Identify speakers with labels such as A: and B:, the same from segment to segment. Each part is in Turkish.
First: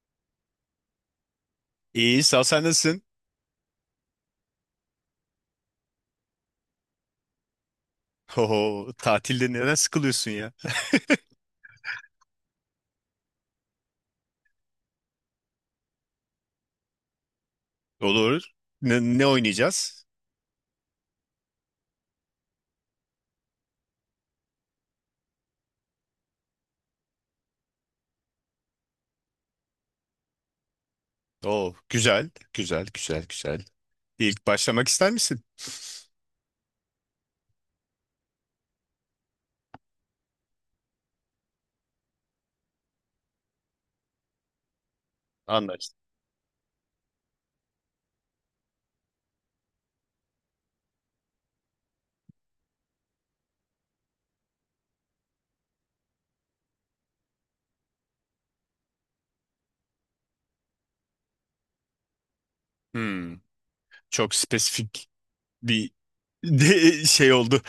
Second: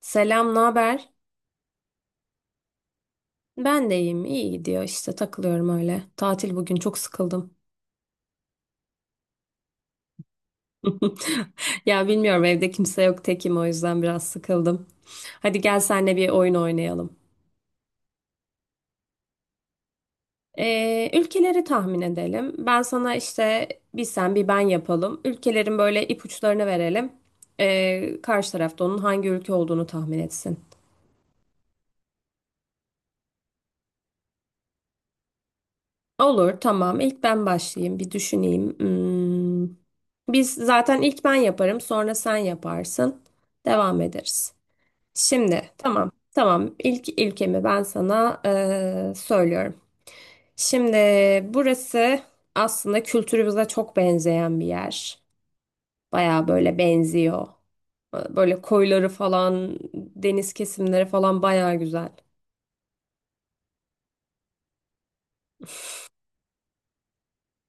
A: Selam, ne haber?
B: İyi, sağ ol, sen nasılsın?
A: Ben de iyiyim. İyi gidiyor işte takılıyorum öyle. Tatil bugün çok sıkıldım.
B: Oho, tatilde neden sıkılıyorsun ya?
A: Ya bilmiyorum, evde kimse yok, tekim, o yüzden biraz sıkıldım. Hadi gel, senle bir oyun oynayalım.
B: Olur. Ne oynayacağız?
A: Ülkeleri tahmin edelim. Ben sana işte bir sen bir ben yapalım. Ülkelerin böyle ipuçlarını verelim. Karşı tarafta onun hangi ülke olduğunu tahmin etsin.
B: Oo, güzel, güzel, güzel, güzel. İlk başlamak ister misin?
A: Olur, tamam. İlk ben başlayayım, bir düşüneyim. Hmm. Biz zaten ilk ben yaparım, sonra sen yaparsın. Devam ederiz. Şimdi,
B: Anlaştık.
A: tamam, tamam. İlk ilkemi ben sana söylüyorum. Şimdi burası aslında kültürümüze çok benzeyen bir yer. Baya böyle benziyor. Böyle koyları falan, deniz kesimleri falan baya güzel.
B: Hmm, çok spesifik bir de şey oldu.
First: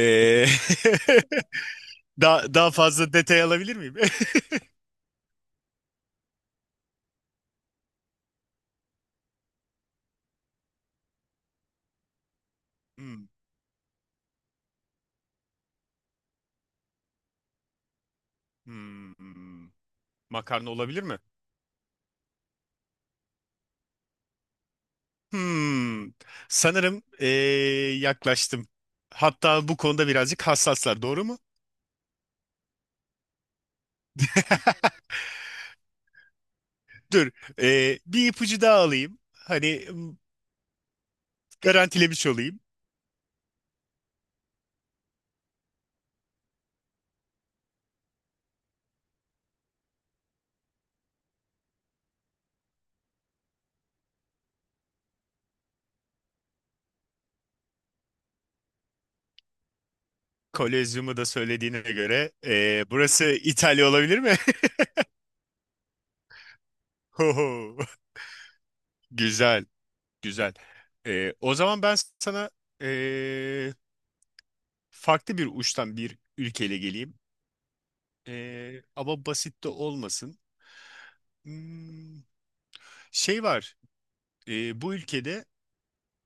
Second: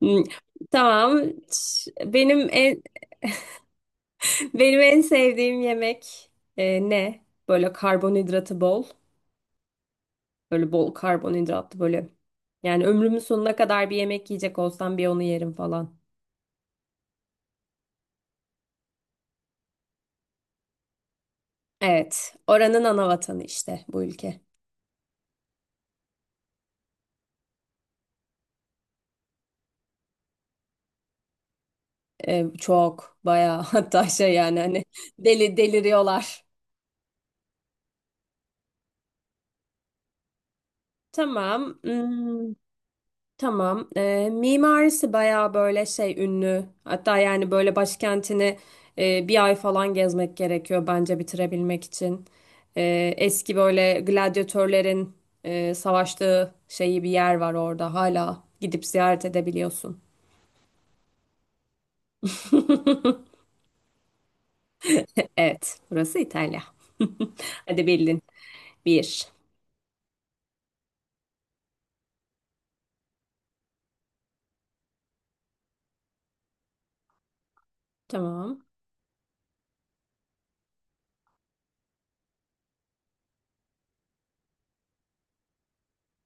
A: Hmm, Tamam. Ş- Benim
B: daha
A: en,
B: fazla detay alabilir miyim?
A: Benim en sevdiğim yemek ne? Böyle karbonhidratı bol. Böyle bol karbonhidratlı böyle. Yani ömrümün
B: Hmm,
A: sonuna kadar bir yemek yiyecek olsam bir onu yerim falan.
B: hmm, hmm. Makarna olabilir mi?
A: Evet. Oranın ana vatanı işte bu ülke.
B: Hmm, sanırım yaklaştım. Hatta bu konuda birazcık hassaslar, doğru mu?
A: Çok bayağı, hatta şey yani hani deliriyorlar.
B: Dur. Bir ipucu daha alayım.
A: Tamam.
B: Garantilemiş olayım.
A: Tamam. Mimarisi bayağı böyle şey ünlü. Hatta yani böyle başkentini bir ay falan gezmek gerekiyor bence bitirebilmek için. Eski böyle gladyatörlerin savaştığı şeyi bir yer var orada. Hala gidip ziyaret edebiliyorsun.
B: Kolezyumu da söylediğine göre, burası İtalya olabilir mi?
A: Evet, burası İtalya.
B: Hoho.
A: Hadi bildin. Bir.
B: Güzel. Güzel. O zaman ben sana ee, farklı bir uçtan bir ülkeyle geleyim.
A: Tamam.
B: Ama basit de olmasın. Hmm, şey var. Bu ülkede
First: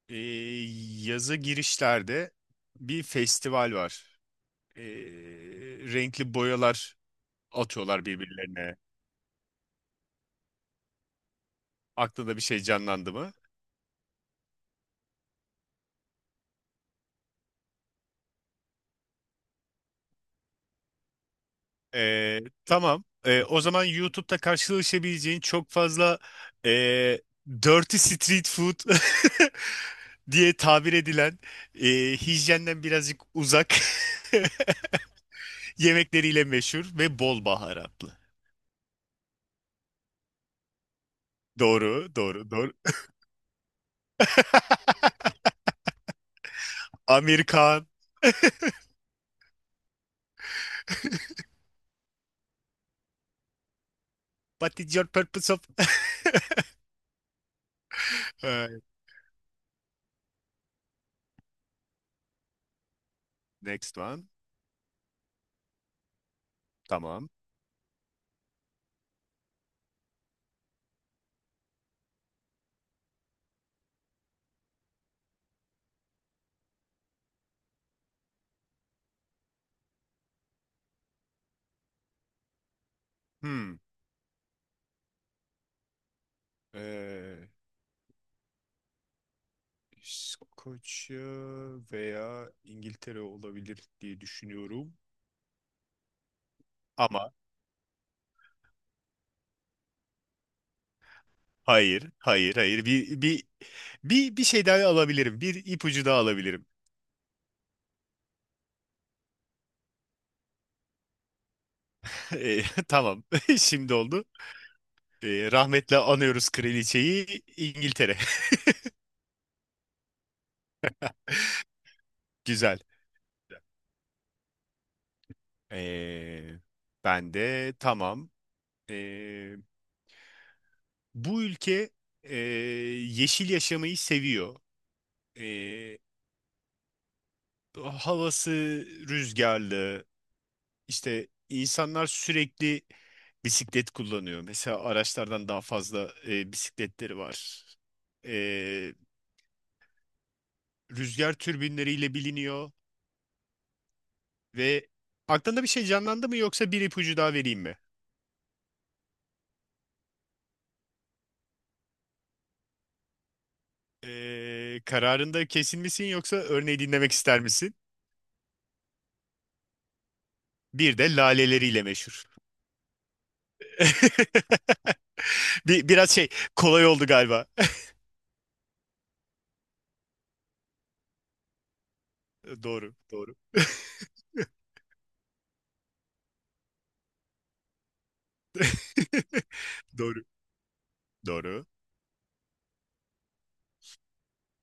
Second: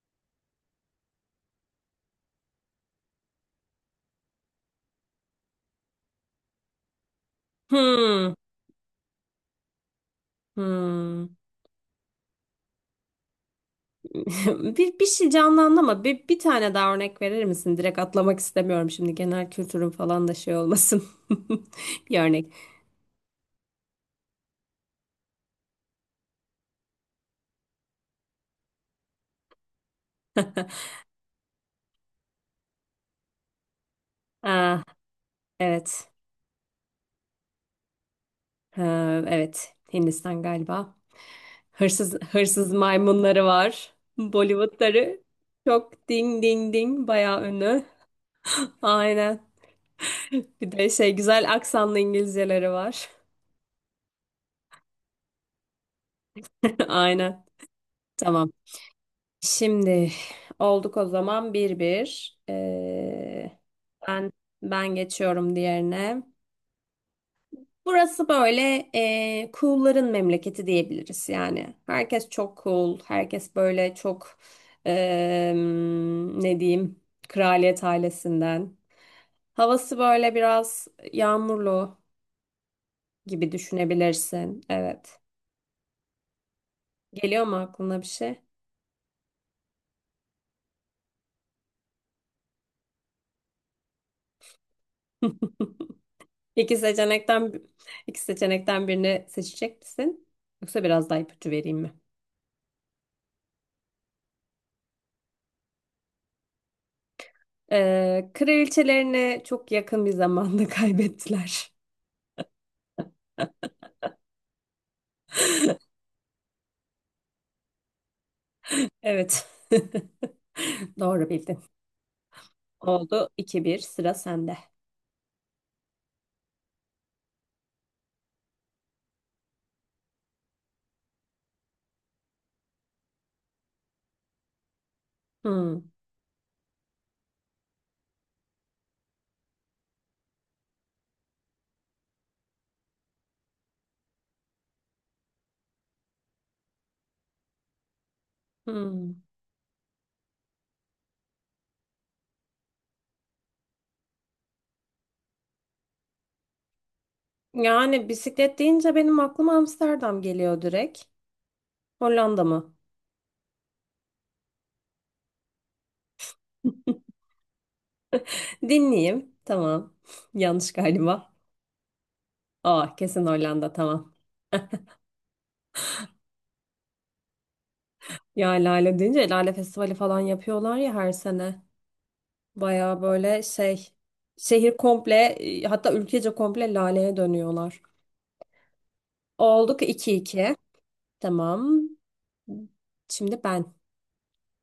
B: ee, yazı girişlerde bir festival var. Ee, renkli boyalar atıyorlar
A: Hmm.
B: birbirlerine.
A: Hmm.
B: Aklında bir şey canlandı mı?
A: Bir şey canlandı ama bir tane daha örnek verir misin? Direkt atlamak istemiyorum şimdi, genel kültürün falan da şey olmasın. Bir
B: Ee,
A: örnek.
B: tamam. O zaman YouTube'da karşılaşabileceğin çok fazla ee, dirty street food diye tabir edilen, hijyenden birazcık uzak
A: Ah, evet.
B: yemekleriyle meşhur ve bol baharatlı.
A: Ha, evet. Hindistan galiba. Hırsız
B: Doğru, doğru,
A: hırsız
B: doğru.
A: maymunları var. Bollywoodları çok ding ding ding bayağı ünlü.
B: Amerikan.
A: Aynen. Bir de şey, güzel aksanlı İngilizceleri var.
B: What is your purpose of...
A: Aynen. Tamam.
B: Ee,
A: Şimdi olduk o zaman 1-1.
B: Next one.
A: Ben ben geçiyorum diğerine.
B: Tamam.
A: Burası böyle cool'ların memleketi diyebiliriz yani. Herkes çok cool, herkes böyle çok ee, ne diyeyim, kraliyet ailesinden. Havası böyle biraz yağmurlu gibi
B: Hmm.
A: düşünebilirsin. Evet. Geliyor mu aklına bir şey?
B: İskoçya veya İngiltere olabilir diye düşünüyorum.
A: İki
B: Ama
A: seçenekten iki seçenekten birini seçecek misin? Yoksa biraz daha ipucu vereyim mi?
B: hayır, hayır, hayır. Bir şey daha alabilirim. Bir ipucu daha alabilirim.
A: Kraliçelerini çok yakın bir zamanda kaybettiler.
B: E, tamam. Şimdi oldu. E, rahmetle anıyoruz kraliçeyi, İngiltere.
A: Evet. Doğru bildin.
B: Güzel.
A: Oldu 2-1, sıra sende.
B: E, ben de tamam. E, bu ülke e, yeşil yaşamayı seviyor. E,
A: Hmm,
B: havası rüzgarlı, İşte insanlar sürekli bisiklet kullanıyor. Mesela araçlardan daha fazla bisikletleri var. E,
A: hmm.
B: rüzgar türbinleriyle biliniyor ve aklında bir şey canlandı mı yoksa bir ipucu daha vereyim mi?
A: Yani bisiklet deyince benim aklıma Amsterdam geliyor direkt. Hollanda mı?
B: E, kararında kesin misin yoksa örneği dinlemek ister misin?
A: Dinleyeyim. Tamam. Yanlış
B: Bir de
A: galiba.
B: laleleriyle meşhur.
A: Aa, kesin Hollanda, tamam.
B: Bir, biraz şey kolay oldu galiba.
A: Ya, Lale deyince Lale Festivali falan yapıyorlar ya her sene.
B: Doğru,
A: Baya
B: doğru.
A: böyle şey, şehir komple, hatta ülkece komple laleye dönüyorlar. Olduk iki
B: Doğru.
A: iki
B: Doğru.
A: Tamam. Şimdi ben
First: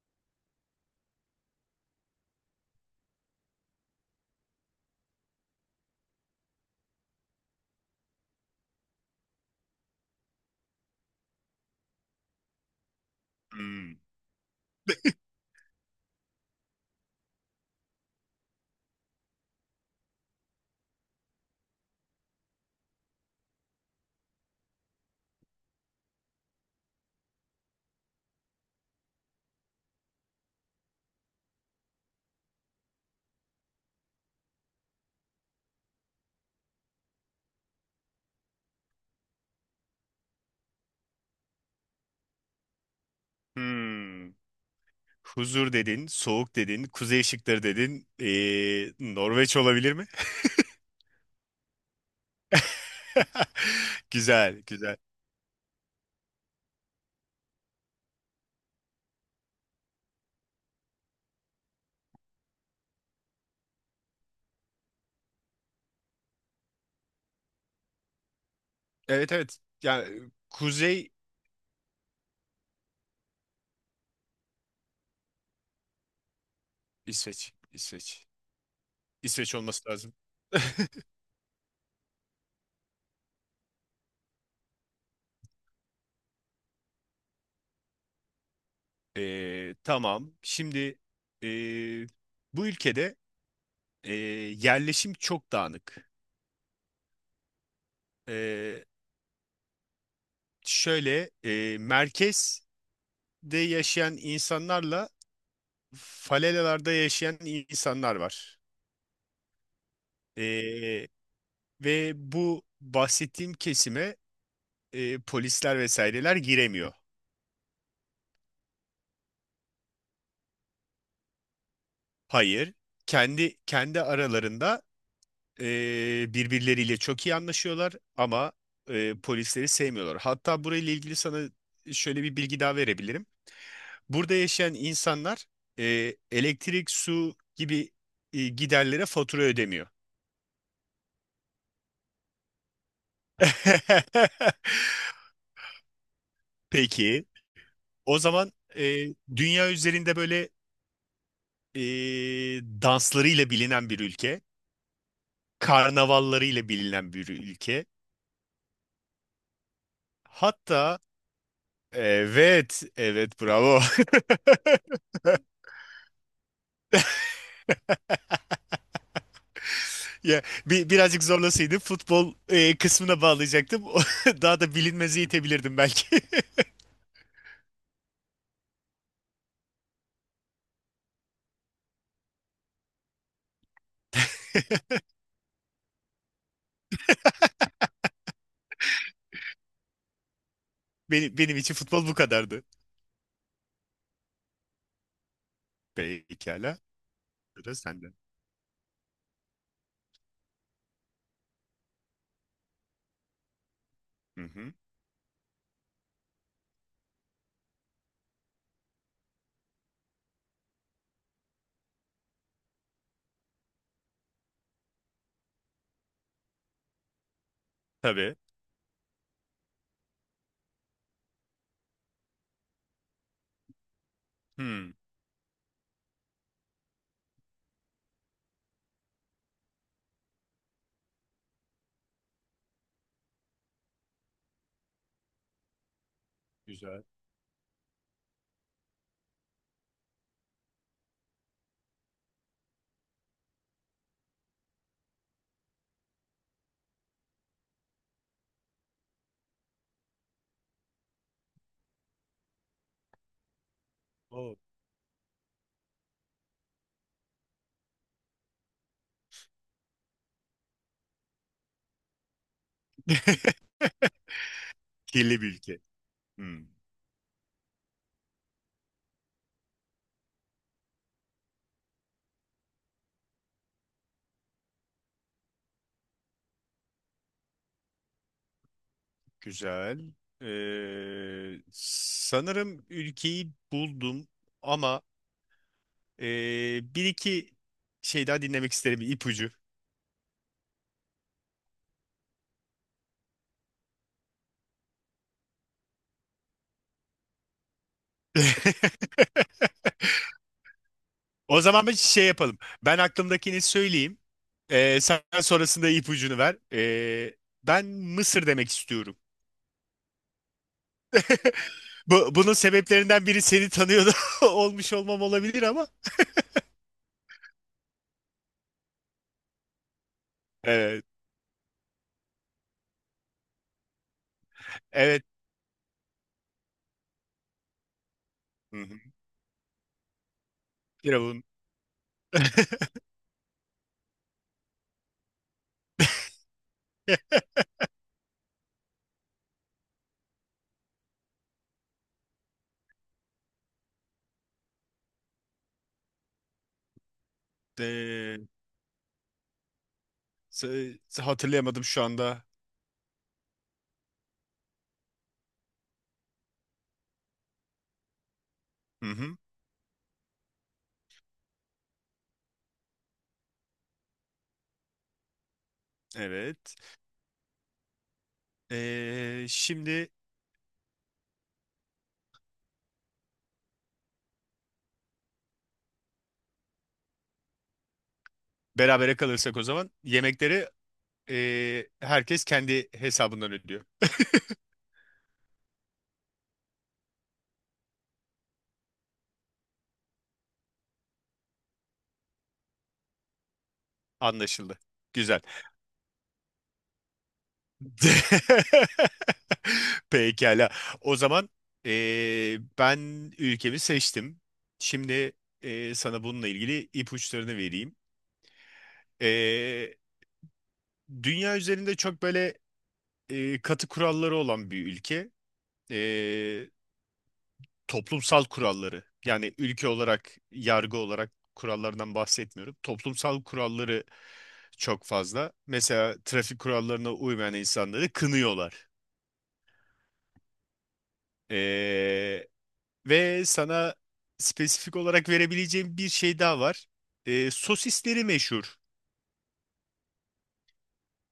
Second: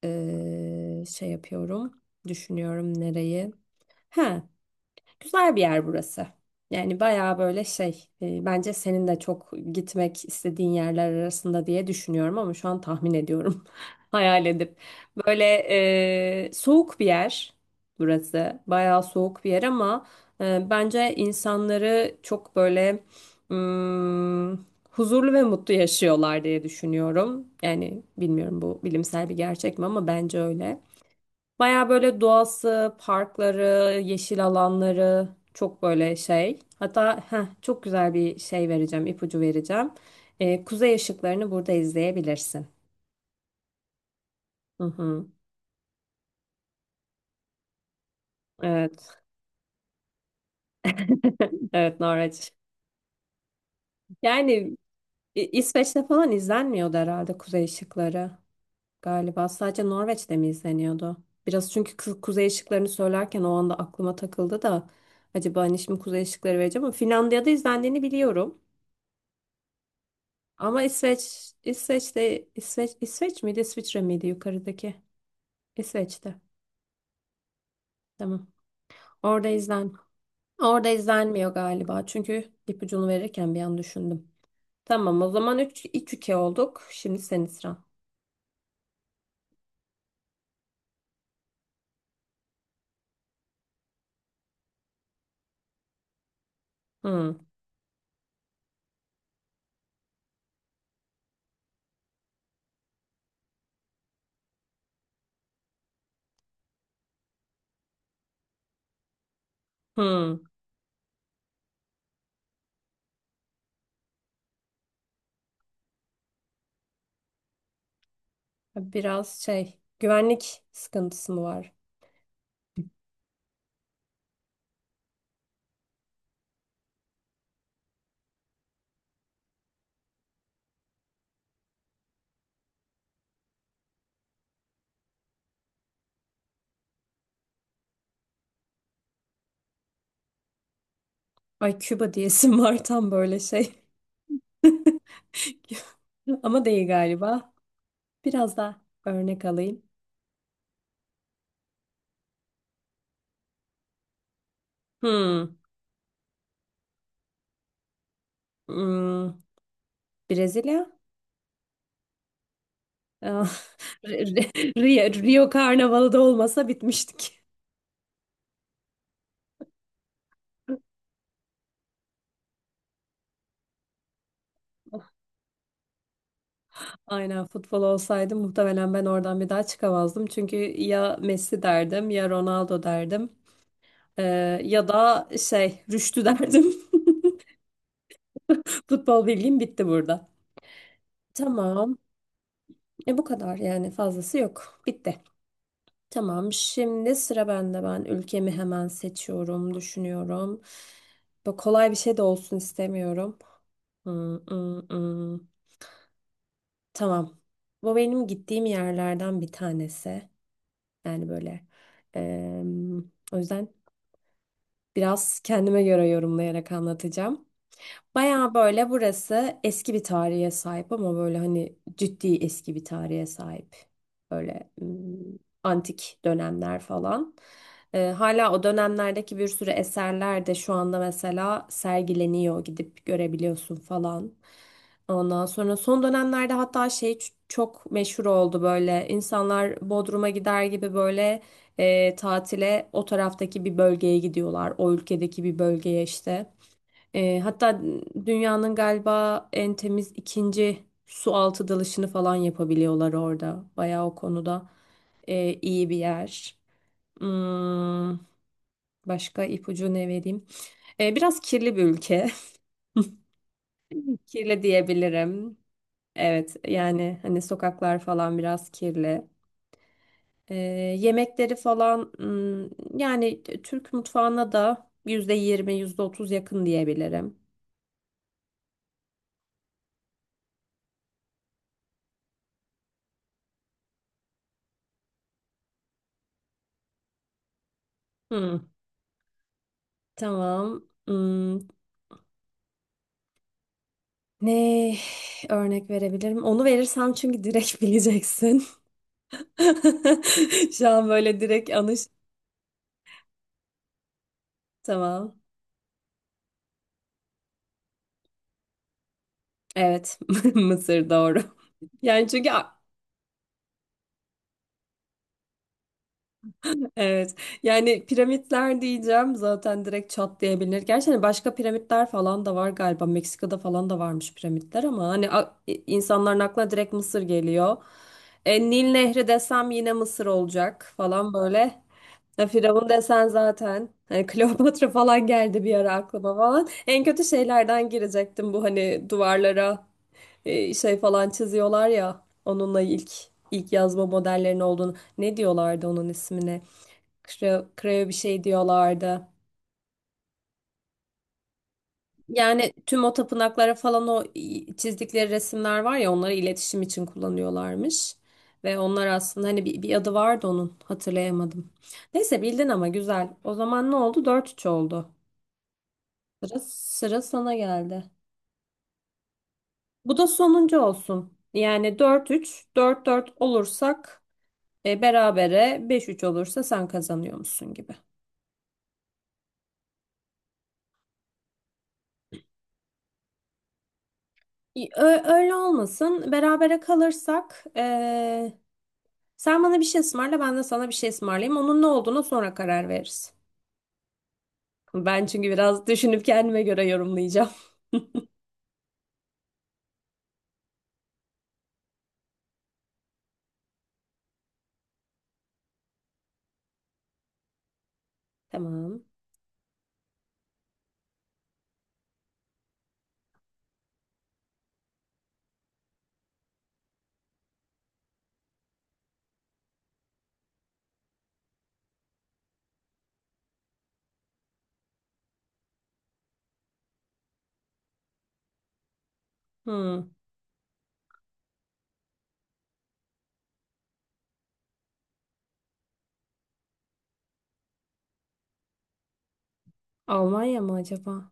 A: şey yapıyorum. Düşünüyorum nereyi. Ha, güzel bir yer burası. Yani baya böyle şey, bence senin de çok gitmek istediğin yerler arasında diye düşünüyorum, ama şu an tahmin ediyorum
B: Hmm.
A: hayal edip. Böyle soğuk bir yer burası. Bayağı soğuk bir yer, ama bence insanları çok böyle mm, huzurlu ve mutlu yaşıyorlar diye düşünüyorum. Yani bilmiyorum bu bilimsel bir gerçek mi, ama bence öyle. Bayağı böyle doğası, parkları, yeşil alanları çok böyle şey. Hatta çok güzel ipucu vereceğim. Kuzey ışıklarını burada izleyebilirsin.
B: Hmm.
A: Hı hı.
B: Huzur dedin, soğuk dedin, kuzey ışıkları dedin.
A: Evet.
B: Norveç olabilir mi?
A: Evet, Norveç.
B: Güzel,
A: Yani
B: güzel.
A: İsveç'te falan izlenmiyordu herhalde Kuzey Işıkları galiba. Sadece Norveç'te mi izleniyordu? Biraz, çünkü Kuzey Işıklarını söylerken o anda aklıma takıldı da, acaba hani şimdi Kuzey Işıkları vereceğim ama Finlandiya'da izlendiğini biliyorum.
B: Evet evet. Yani
A: Ama
B: kuzey
A: İsveç miydi, İsviçre miydi yukarıdaki? İsveç'te.
B: İsveç, İsveç.
A: Tamam. Orada
B: İsveç olması
A: izlen.
B: lazım.
A: Orada izlenmiyor galiba. Çünkü ipucunu verirken bir an düşündüm. Tamam, o zaman üç 2 olduk. Şimdi senin sıran.
B: Tamam. Şimdi ee, bu ülkede ee, yerleşim çok dağınık.
A: Hı,
B: Ee, şöyle merkezde yaşayan insanlarla falelalarda yaşayan insanlar var.
A: hı.
B: Ee, Ve bu bahsettiğim kesime polisler vesaireler giremiyor.
A: Biraz şey, güvenlik sıkıntısı mı var?
B: Hayır, kendi aralarında birbirleriyle çok iyi anlaşıyorlar ama polisleri sevmiyorlar. Hatta burayla ilgili sana şöyle bir bilgi daha verebilirim. Burada yaşayan insanlar elektrik, su gibi giderlere fatura ödemiyor.
A: Ay, Küba diyesim var tam, böyle şey. Ama değil
B: Peki,
A: galiba.
B: o zaman
A: Biraz daha
B: e,
A: örnek
B: dünya
A: alayım.
B: üzerinde böyle e, danslarıyla bilinen bir ülke,
A: Hı,
B: karnavallarıyla bilinen bir ülke.
A: hmm, Brezilya?
B: Hatta evet, evet
A: Ah,
B: bravo.
A: Rio Karnavalı da olmasa bitmiştik.
B: Ya bir, birazcık zorlasaydı futbol kısmına bağlayacaktım. Daha da bilinmezi itebilirdim belki.
A: Aynen, futbol olsaydı muhtemelen ben oradan bir daha çıkamazdım. Çünkü ya Messi derdim, ya Ronaldo derdim. Ya da şey, Rüştü derdim. Futbol bilgim bitti burada.
B: Benim için
A: Tamam.
B: futbol bu kadardı.
A: E bu kadar yani, fazlası yok. Bitti. Tamam.
B: Pekala.
A: Şimdi sıra
B: Sıra
A: bende. Ben
B: sende.
A: ülkemi hemen seçiyorum, düşünüyorum. Böyle kolay bir şey de olsun istemiyorum. Hmm,
B: Hı hı.
A: hmm, hmm. Tamam. Bu benim gittiğim yerlerden bir tanesi. Yani böyle, em, o yüzden biraz kendime göre yorumlayarak anlatacağım.
B: Tabii.
A: Baya böyle burası eski bir tarihe sahip, ama böyle hani ciddi eski bir tarihe sahip. Böyle
B: Hmm.
A: antik dönemler falan. Hala o dönemlerdeki bir sürü eserler de şu anda mesela sergileniyor. Gidip görebiliyorsun falan. Ondan sonra son dönemlerde hatta
B: Güzel.
A: şey çok meşhur oldu böyle. İnsanlar Bodrum'a gider gibi böyle tatile o taraftaki bir bölgeye gidiyorlar. O ülkedeki bir bölgeye işte. Hatta dünyanın galiba en temiz ikinci su altı dalışını falan yapabiliyorlar orada. Bayağı o
B: Oo.
A: konuda iyi bir yer. Hmm, başka ipucu ne vereyim? Biraz kirli bir ülke. Kirli
B: Kirli bir
A: diyebilirim.
B: ülke.
A: Evet,
B: Hmm.
A: yani hani sokaklar falan biraz kirli. E, yemekleri falan, yani Türk mutfağına da %20, yüzde otuz yakın diyebilirim.
B: Güzel. Ee, sanırım ülkeyi buldum ama ee, bir iki şey daha
A: Hmm,
B: dinlemek isterim, ipucu.
A: tamam. Ne örnek verebilirim? Onu verirsem, çünkü direkt bileceksin. Şu an böyle
B: O
A: direkt
B: zaman bir
A: anış.
B: şey yapalım. Ben aklımdakini söyleyeyim. Sen
A: Tamam.
B: sonrasında ipucunu ver. Ben Mısır demek istiyorum.
A: Evet. Mısır doğru. Yani
B: Bu,
A: çünkü
B: bunun sebeplerinden biri seni tanıyordu olmuş olmam olabilir ama.
A: evet. Yani piramitler diyeceğim, zaten direkt çatlayabilir.
B: Evet.
A: Gerçi hani başka piramitler falan da var galiba. Meksika'da falan da varmış piramitler, ama
B: Evet.
A: hani insanların aklına direkt Mısır geliyor.
B: Hı
A: Nil
B: hı.
A: Nehri desem yine Mısır olacak falan
B: Firavun.
A: böyle. Ya Firavun desen zaten hani Kleopatra falan geldi bir ara aklıma falan. En kötü şeylerden girecektim, bu hani duvarlara şey falan çiziyorlar ya, onunla ilk yazma modellerinin olduğunu. Ne diyorlardı onun ismini? Kreo bir
B: Ee,
A: şey diyorlardı.
B: s- hatırlayamadım şu anda.
A: Yani tüm o tapınaklara falan o çizdikleri resimler var ya, onları iletişim için kullanıyorlarmış. Ve onlar
B: Hı hı.
A: aslında hani bir adı vardı onun, hatırlayamadım. Neyse bildin, ama güzel. O zaman ne oldu? 4-3 oldu.
B: Evet.
A: Sıra sana geldi.
B: Şimdi
A: Bu da sonuncu olsun. Yani 4-3, 4-4 olursak berabere, 5-3 olursa sen kazanıyor musun gibi.
B: berabere kalırsak o zaman yemekleri herkes kendi hesabından ödüyor.
A: Öyle olmasın. Berabere kalırsak sen bana bir şey ısmarla, ben de sana bir şey ısmarlayayım. Onun ne olduğuna sonra karar veririz.
B: Anlaşıldı.
A: Ben
B: Güzel.
A: çünkü biraz düşünüp kendime göre yorumlayacağım.
B: Pekala. O zaman ben ülkemi seçtim. Şimdi sana bununla ilgili ipuçlarını vereyim.
A: Tamam.
B: Ee, dünya üzerinde çok böyle katı kuralları olan bir ülke. Ee, toplumsal kuralları. Yani ülke olarak, yargı olarak kurallardan bahsetmiyorum. Toplumsal kuralları çok fazla. Mesela trafik kurallarına uymayan insanları kınıyorlar.
A: Hmm.
B: Ee, ve sana spesifik olarak verebileceğim bir şey daha var. Sosisleri meşhur.
A: Almanya mı acaba?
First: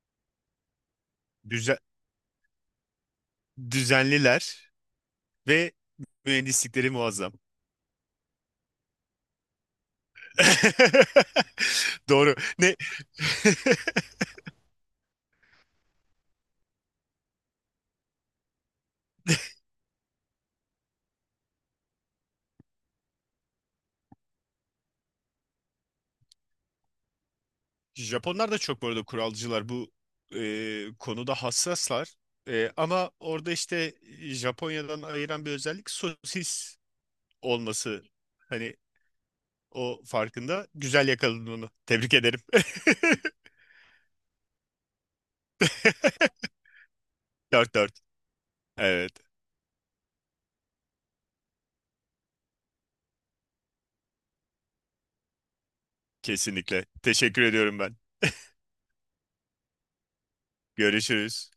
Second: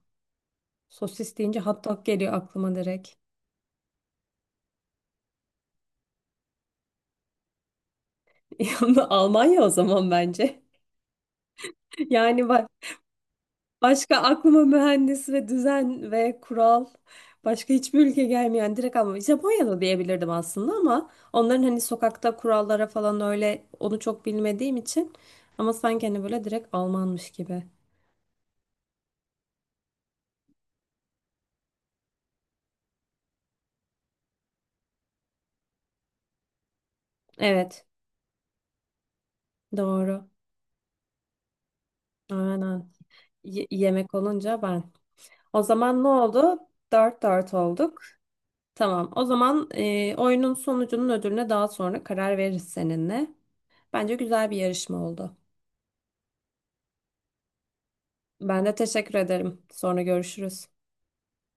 A: Sosis deyince
B: Düze-
A: hot dog geliyor aklıma direkt.
B: düzenliler ve mühendislikleri muazzam.
A: Yani Almanya, o zaman bence.
B: Doğru.
A: Yani bak,
B: Ne?
A: başka aklıma mühendis ve düzen ve kural, başka hiçbir ülke gelmeyen direkt, ama Japonya'da diyebilirdim aslında, ama onların hani sokakta kurallara falan, öyle onu çok bilmediğim için, ama sanki hani böyle direkt Almanmış gibi.
B: Japonlar da çok bu arada kuralcılar. Bu konuda hassaslar. E, ama orada işte Japonya'dan ayıran bir özellik sosis
A: Evet,
B: olması. Hani o
A: doğru,
B: farkında. Güzel yakaladın onu. Tebrik ederim.
A: aynen. Yemek olunca ben. O zaman ne oldu? 4-4
B: 4-4.
A: olduk. Tamam,
B: Evet,
A: o zaman oyunun sonucunun ödülüne daha sonra karar veririz seninle. Bence güzel bir yarışma oldu.
B: kesinlikle. Teşekkür ediyorum ben.
A: Ben de teşekkür ederim. Sonra görüşürüz.
B: Görüşürüz.